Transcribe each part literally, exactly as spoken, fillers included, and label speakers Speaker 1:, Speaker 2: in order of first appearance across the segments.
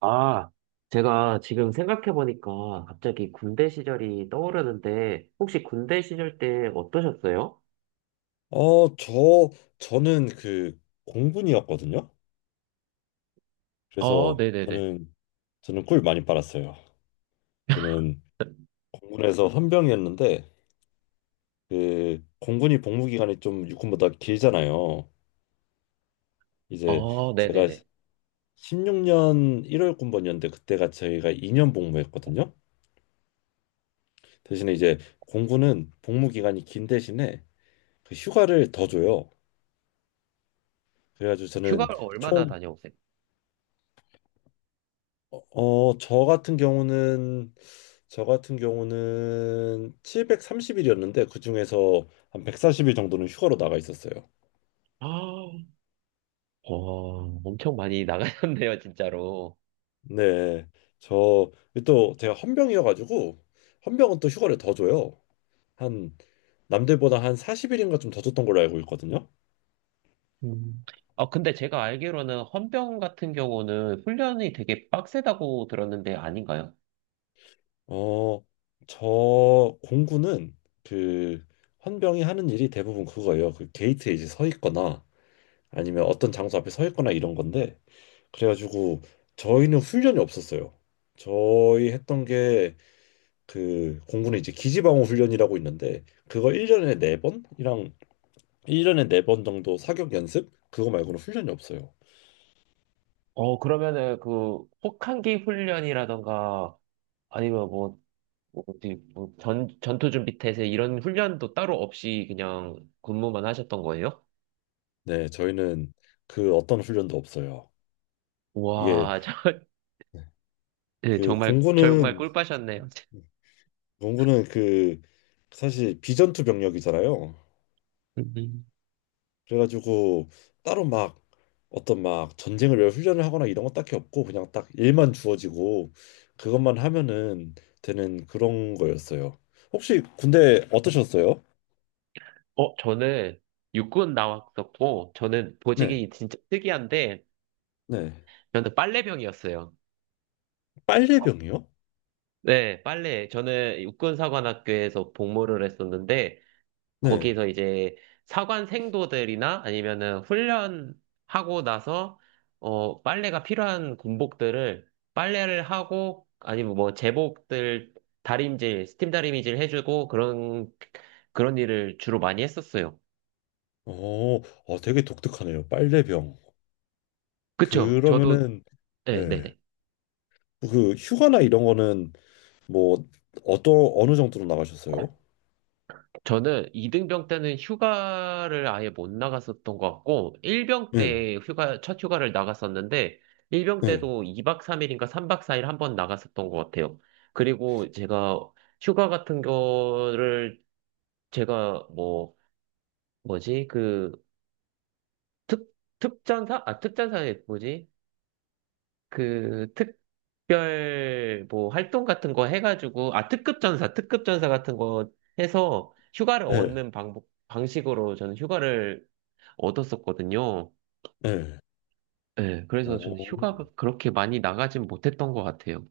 Speaker 1: 아, 제가 지금 생각해보니까 갑자기 군대 시절이 떠오르는데, 혹시 군대 시절 때 어떠셨어요?
Speaker 2: 어, 저 저는 그 공군이었거든요.
Speaker 1: 어,
Speaker 2: 그래서
Speaker 1: 네네네.
Speaker 2: 저는 저는 꿀 많이 빨았어요. 저는 공군에서 헌병이었는데 그 공군이 복무 기간이 좀 육군보다 길잖아요. 이제
Speaker 1: 어,
Speaker 2: 제가
Speaker 1: 네네네.
Speaker 2: 십육 년 일월 군번이었는데 그때가 저희가 이 년 복무했거든요. 대신에 이제 공군은 복무 기간이 긴 대신에 그 휴가를 더 줘요. 그래가지고 저는
Speaker 1: 휴가를 얼마나
Speaker 2: 총
Speaker 1: 다녀오세요?
Speaker 2: 어, 저 같은 경우는 저 같은 경우는 칠백삼십 일이었는데 그중에서 한 백사십 일 정도는 휴가로 나가 있었어요.
Speaker 1: 아, 어, 엄청 많이 나가셨네요, 진짜로.
Speaker 2: 네. 저 또 제가 헌병이어 가지고 헌병은 또 휴가를 더 줘요. 한 남들보다 한 사십 일인가 좀 더 줬던 걸로 알고 있거든요.
Speaker 1: 음. 아, 근데 제가 알기로는 헌병 같은 경우는 훈련이 되게 빡세다고 들었는데 아닌가요?
Speaker 2: 어, 저 공군은 그 헌병이 하는 일이 대부분 그거예요. 그 게이트에 이제 서 있거나 아니면 어떤 장소 앞에 서 있거나 이런 건데 그래가지고 저희는 훈련이 없었어요. 저희 했던 게 그 공군에 이제 기지방어 훈련이라고 있는데 그거 일 년에 네 번이랑 일 년에 네 번 정도 사격 연습 그거 말고는 훈련이 없어요.
Speaker 1: 어, 그러면은 그 혹한기 훈련이라던가 아니면 뭐 뭐 어디 뭐 전, 전투 준비 태세 이런 훈련도 따로 없이 그냥 근무만 하셨던 거예요?
Speaker 2: 네, 저희는 그 어떤 훈련도 없어요. 이게
Speaker 1: 와, 저, 예,
Speaker 2: 그
Speaker 1: 정말 정말
Speaker 2: 공군은
Speaker 1: 꿀빠셨네요.
Speaker 2: 공군은 그 사실 비전투 병력이잖아요.
Speaker 1: 음.
Speaker 2: 그래가지고 따로 막 어떤 막 전쟁을 위 훈련을 하거나 이런 거 딱히 없고 그냥 딱 일만 주어지고 그것만 하면은 되는 그런 거였어요. 혹시 군대 어떠셨어요?
Speaker 1: 어, 저는 육군 나왔었고 저는
Speaker 2: 네,
Speaker 1: 보직이 진짜 특이한데
Speaker 2: 네.
Speaker 1: 저는 빨래병이었어요.
Speaker 2: 빨래병이요?
Speaker 1: 네, 빨래. 저는 육군사관학교에서 복무를 했었는데
Speaker 2: 네.
Speaker 1: 거기서 이제 사관 생도들이나 아니면은 훈련하고 나서 어 빨래가 필요한 군복들을 빨래를 하고 아니면 뭐 제복들 다림질 스팀 다림질 해주고 그런 그런 일을 주로 많이 했었어요.
Speaker 2: 어, 어, 되게 독특하네요. 빨래병.
Speaker 1: 그쵸? 저도
Speaker 2: 그러면은
Speaker 1: 네,
Speaker 2: 예.
Speaker 1: 네네.
Speaker 2: 그 휴가나 이런 거는 뭐 어떤 어느 정도로 나가셨어요?
Speaker 1: 저는 이 등병 때는 휴가를 아예 못 나갔었던 것 같고, 일 병
Speaker 2: 네,
Speaker 1: 때 휴가, 첫 휴가를 나갔었는데, 일 병
Speaker 2: 네,
Speaker 1: 때도 이 박 삼 일인가 삼 박 사 일 한 번 나갔었던 것 같아요. 그리고 제가 휴가 같은 거를 제가 뭐, 뭐지, 그, 특, 특전사? 아, 특전사에 뭐지? 그, 특별 뭐 활동 같은 거 해가지고, 아, 특급전사, 특급전사 같은 거 해서 휴가를
Speaker 2: 네,
Speaker 1: 얻는 방법, 방식으로 저는 휴가를 얻었었거든요.
Speaker 2: 네.
Speaker 1: 네, 그래서 저는
Speaker 2: 어,
Speaker 1: 휴가가 그렇게 많이 나가진 못했던 것 같아요.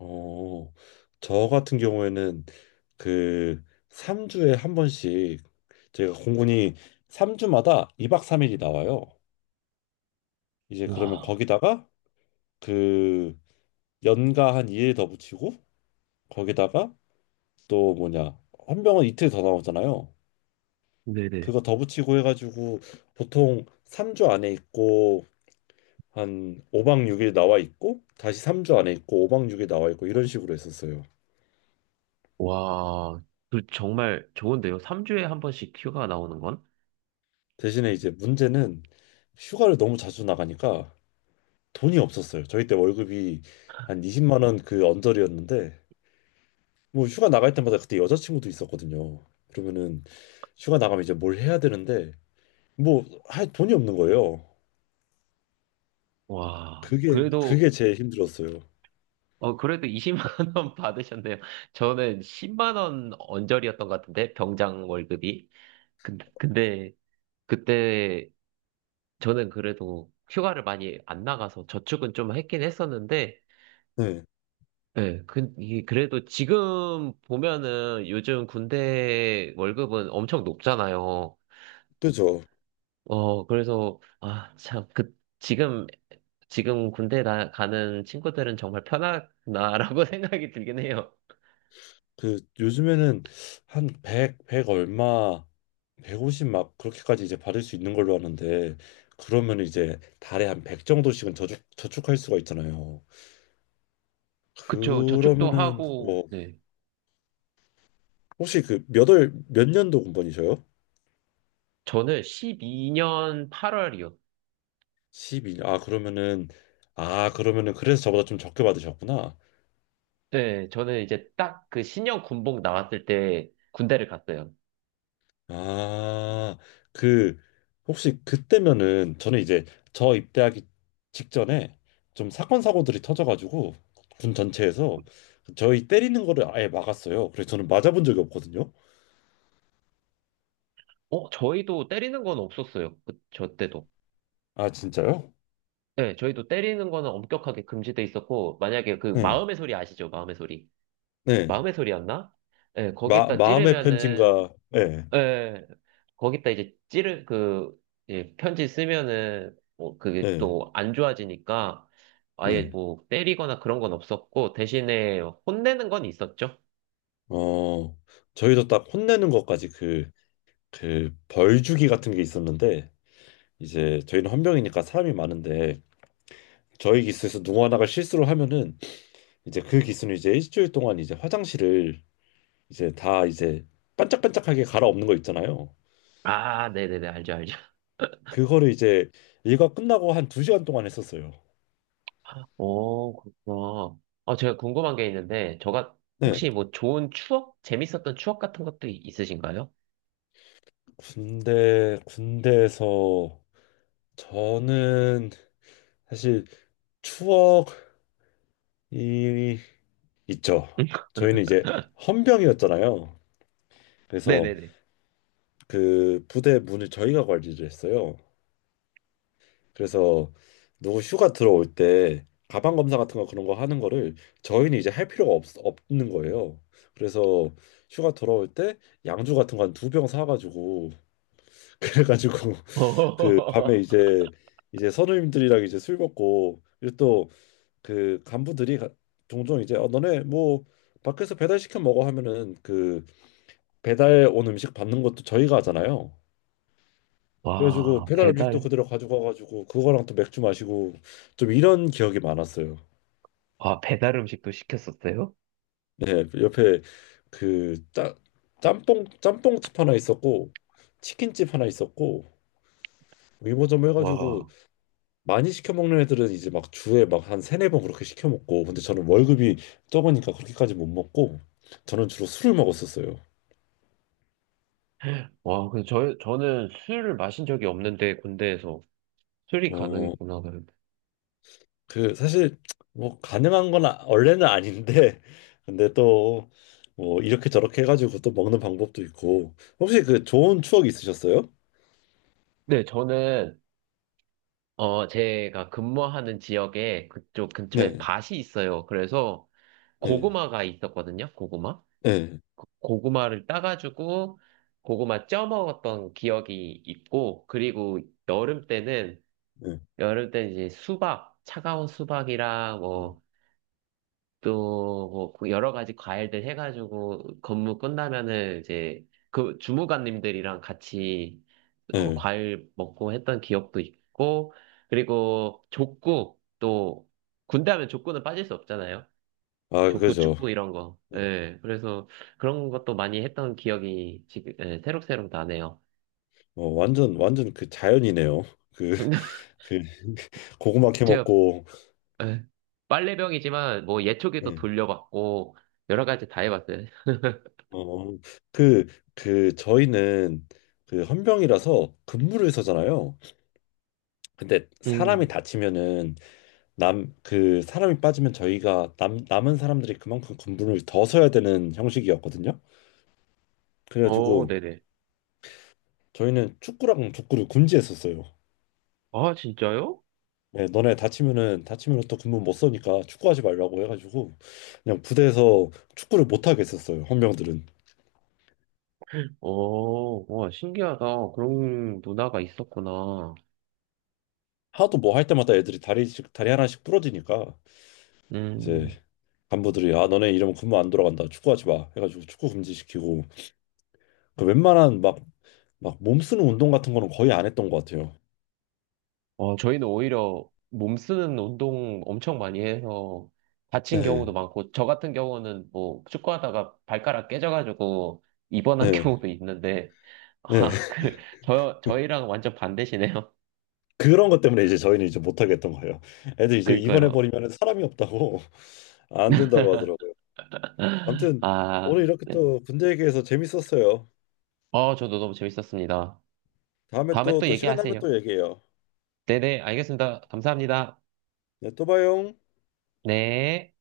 Speaker 2: 어, 저 같은 경우에는 그 삼 주에 한 번씩 제가 공군이 삼 주마다 이 박 삼 일이 나와요. 이제 그러면
Speaker 1: 와,
Speaker 2: 거기다가 그 연가 한 이 일 더 붙이고 거기다가 또 뭐냐 헌병은 이틀 더 나오잖아요.
Speaker 1: 네네.
Speaker 2: 그거 더 붙이고 해가지고 보통 삼 주 안에 있고 한 오 박 육 일 나와 있고 다시 삼 주 안에 있고 오 박 육 일 나와 있고 이런 식으로 했었어요.
Speaker 1: 와, 그 정말 좋은데요. 삼 주에 한 번씩 휴가 나오는 건?
Speaker 2: 대신에 이제 문제는 휴가를 너무 자주 나가니까 돈이 없었어요. 저희 때 월급이 한 이십만 원 그 언저리였는데 뭐 휴가 나갈 때마다 그때 여자친구도 있었거든요. 그러면은 휴가 나가면 이제 뭘 해야 되는데 뭐 할 돈이 없는 거예요.
Speaker 1: 와,
Speaker 2: 그게
Speaker 1: 그래도,
Speaker 2: 그게 제일 힘들었어요.
Speaker 1: 어, 그래도 이십만 원 받으셨네요. 저는 십만 원 언저리였던 것 같은데, 병장 월급이. 근데, 근데 그때 저는 그래도 휴가를 많이 안 나가서 저축은 좀 했긴 했었는데,
Speaker 2: 네.
Speaker 1: 네, 그, 이 그래도 지금 보면은 요즘 군대 월급은 엄청 높잖아요.
Speaker 2: 그죠.
Speaker 1: 어, 그래서, 아, 참, 그, 지금, 지금 군대 나, 가는 친구들은 정말 편하구나라고 생각이 들긴 해요.
Speaker 2: 그 요즘에는 한 백, 백 얼마 백오십 막 그렇게까지 이제 받을 수 있는 걸로 아는데 그러면 이제 달에 한 백 정도씩은 저축 저축할 수가 있잖아요.
Speaker 1: 그쵸. 저축도
Speaker 2: 그러면은
Speaker 1: 하고,
Speaker 2: 어
Speaker 1: 네.
Speaker 2: 혹시 그 몇월 몇 년도 공번이셔요?
Speaker 1: 저는 십이 년 팔 월이요.
Speaker 2: 십이 년. 아 그러면은 아 그러면은 그래서 저보다 좀 적게 받으셨구나.
Speaker 1: 네, 저는 이제 딱 그 신형 군복 나왔을 때 군대를 갔어요.
Speaker 2: 아 그 혹시 그때면은 저는 이제 저 입대하기 직전에 좀 사건 사고들이 터져가지고 군 전체에서 저희 때리는 거를 아예 막았어요. 그래서 저는 맞아본 적이 없거든요.
Speaker 1: 어, 저희도 때리는 건 없었어요. 그, 저 때도.
Speaker 2: 아 진짜요?
Speaker 1: 네, 저희도 때리는 거는 엄격하게 금지돼 있었고, 만약에 그
Speaker 2: 네.
Speaker 1: 마음의 소리 아시죠? 마음의 소리.
Speaker 2: 네.
Speaker 1: 마음의 소리였나? 네,
Speaker 2: 마
Speaker 1: 거기다
Speaker 2: 마음의
Speaker 1: 찌르면은,
Speaker 2: 편지인가? 네.
Speaker 1: 네, 거기다 이제 찌르, 그, 예, 편지 쓰면은, 뭐, 그게
Speaker 2: 네.
Speaker 1: 또 안 좋아지니까, 아예
Speaker 2: 네.
Speaker 1: 뭐, 때리거나 그런 건 없었고, 대신에 혼내는 건 있었죠?
Speaker 2: 어, 저희도 딱 혼내는 것까지 그, 그 벌주기 같은 게 있었는데 이제 저희는 헌병이니까 사람이 많은데 저희 기수에서 누구 하나가 실수를 하면은 이제 그 기수는 이제 일주일 동안 이제 화장실을 이제 다 이제 반짝반짝하게 갈아엎는 거 있잖아요.
Speaker 1: 아, 네네네, 알죠, 알죠.
Speaker 2: 그거를 이제 일과 끝나고 한 두 시간 동안 했었어요.
Speaker 1: 오, 그렇구나. 아, 제가 궁금한 게 있는데, 저가,
Speaker 2: 네,
Speaker 1: 혹시 뭐 좋은 추억? 재밌었던 추억 같은 것도 있으신가요?
Speaker 2: 군대 군대에서 저는 사실 추억이 있죠. 저희는 이제 헌병이었잖아요. 그래서
Speaker 1: 네네네.
Speaker 2: 그 부대 문을 저희가 관리를 했어요. 그래서 누구 휴가 들어올 때 가방 검사 같은 거 그런 거 하는 거를 저희는 이제 할 필요가 없, 없는 거예요. 그래서 휴가 돌아올 때 양주 같은 거 한 두 병 사가지고 그래가지고 그 밤에 이제 이제 선우님들이랑 이제 술 먹고 그리고 또 그 간부들이 가- 종종 이제 어 너네 뭐 밖에서 배달 시켜 먹어 하면은 그 배달 온 음식 받는 것도 저희가 하잖아요. 그래가지고
Speaker 1: 와,
Speaker 2: 배달 음식도
Speaker 1: 배달.
Speaker 2: 그대로 가지고 와가지고 그거랑 또 맥주 마시고 좀 이런 기억이 많았어요.
Speaker 1: 아, 배달 음식도 시켰었어요?
Speaker 2: 네, 옆에 그 따, 짬뽕 짬뽕집 하나 있었고 치킨집 하나 있었고 위모점 해가지고
Speaker 1: 와,
Speaker 2: 많이 시켜 먹는 애들은 이제 막 주에 막 한 세네 번 그렇게 시켜 먹고 근데 저는 월급이 적으니까 그렇게까지 못 먹고 저는 주로 술을 먹었었어요.
Speaker 1: 와, 근데 저, 저는 술을 마신 적이 없는데, 군대에서. 술이
Speaker 2: 어
Speaker 1: 가능했구나. 그래도.
Speaker 2: 그 사실 뭐 가능한 건 아- 원래는 아닌데 근데 또 뭐 이렇게 저렇게 해가지고 또 먹는 방법도 있고 혹시 그 좋은 추억 있으셨어요?
Speaker 1: 네, 저는, 어, 제가 근무하는 지역에 그쪽 근처에
Speaker 2: 네,
Speaker 1: 밭이 있어요. 그래서
Speaker 2: 네,
Speaker 1: 고구마가 있었거든요, 고구마.
Speaker 2: 네,
Speaker 1: 고구마를 따가지고, 고구마 쪄 먹었던 기억이 있고, 그리고 여름 때는,
Speaker 2: 네,
Speaker 1: 여름 때는 이제 수박, 차가운 수박이랑 뭐, 또뭐 여러 가지 과일들 해가지고 근무 끝나면은 이제 그 주무관님들이랑 같이 어,
Speaker 2: 네.
Speaker 1: 과일 먹고 했던 기억도 있고 그리고 족구 또 군대 하면 족구는 빠질 수 없잖아요.
Speaker 2: 아
Speaker 1: 족구,
Speaker 2: 그죠.
Speaker 1: 축구 이런 거. 예. 그래서 그런 것도 많이 했던 기억이 지금 예, 새록새록 나네요.
Speaker 2: 어, 완전 완전 그 자연이네요. 그 그 고구마 캐
Speaker 1: 제가
Speaker 2: 먹고.
Speaker 1: 예, 빨래병이지만 뭐 예초기도
Speaker 2: 네.
Speaker 1: 돌려봤고 여러 가지 다 해봤어요.
Speaker 2: 어, 그 그 저희는 그 헌병이라서 근무를 서잖아요. 근데 사람이
Speaker 1: 음.
Speaker 2: 다치면은 남 그 사람이 빠지면 저희가 남 남은 사람들이 그만큼 군분을 더 서야 되는 형식이었거든요.
Speaker 1: 어,
Speaker 2: 그래가지고
Speaker 1: 네네.
Speaker 2: 저희는 축구랑 족구를 금지했었어요.
Speaker 1: 아, 진짜요?
Speaker 2: 네, 너네 다치면은 다치면은 또 군분 못 서니까 축구하지 말라고 해가지고 그냥 부대에서 축구를 못 하게 했었어요. 헌병들은
Speaker 1: 오, 와, 신기하다. 그런 문화가 있었구나.
Speaker 2: 하도 뭐 할 때마다 애들이 다리씩 다리 하나씩 부러지니까 이제
Speaker 1: 음,
Speaker 2: 간부들이 아 너네 이러면 군무 안 돌아간다 축구하지 마 해가지고 축구 금지시키고 그 웬만한 막 막 몸 쓰는 운동 같은 거는 거의 안 했던 것 같아요.
Speaker 1: 와, 저희는 오히려 몸 쓰는 운동 엄청 많이 해서 다친
Speaker 2: 네.
Speaker 1: 경우도 많고, 저 같은 경우는 뭐 축구하다가 발가락 깨져가지고 입원한
Speaker 2: 네.
Speaker 1: 경우도 있는데,
Speaker 2: 네.
Speaker 1: 아, 그, 저, 저희랑 완전 반대시네요.
Speaker 2: 그런 것 때문에 이제 저희는 이제 못하게 했던 거예요. 애들 이제 입원해
Speaker 1: 그니까요.
Speaker 2: 버리면 사람이 없다고 안 된다고 하더라고요. 아무튼
Speaker 1: 아,
Speaker 2: 오늘 이렇게 또 군대 얘기해서 재밌었어요.
Speaker 1: 어, 저도 너무 재밌었습니다.
Speaker 2: 다음에
Speaker 1: 다음에
Speaker 2: 또
Speaker 1: 또
Speaker 2: 또 시간 나면
Speaker 1: 얘기하세요.
Speaker 2: 또 얘기해요.
Speaker 1: 네네, 알겠습니다. 감사합니다.
Speaker 2: 네, 또 봐요.
Speaker 1: 네.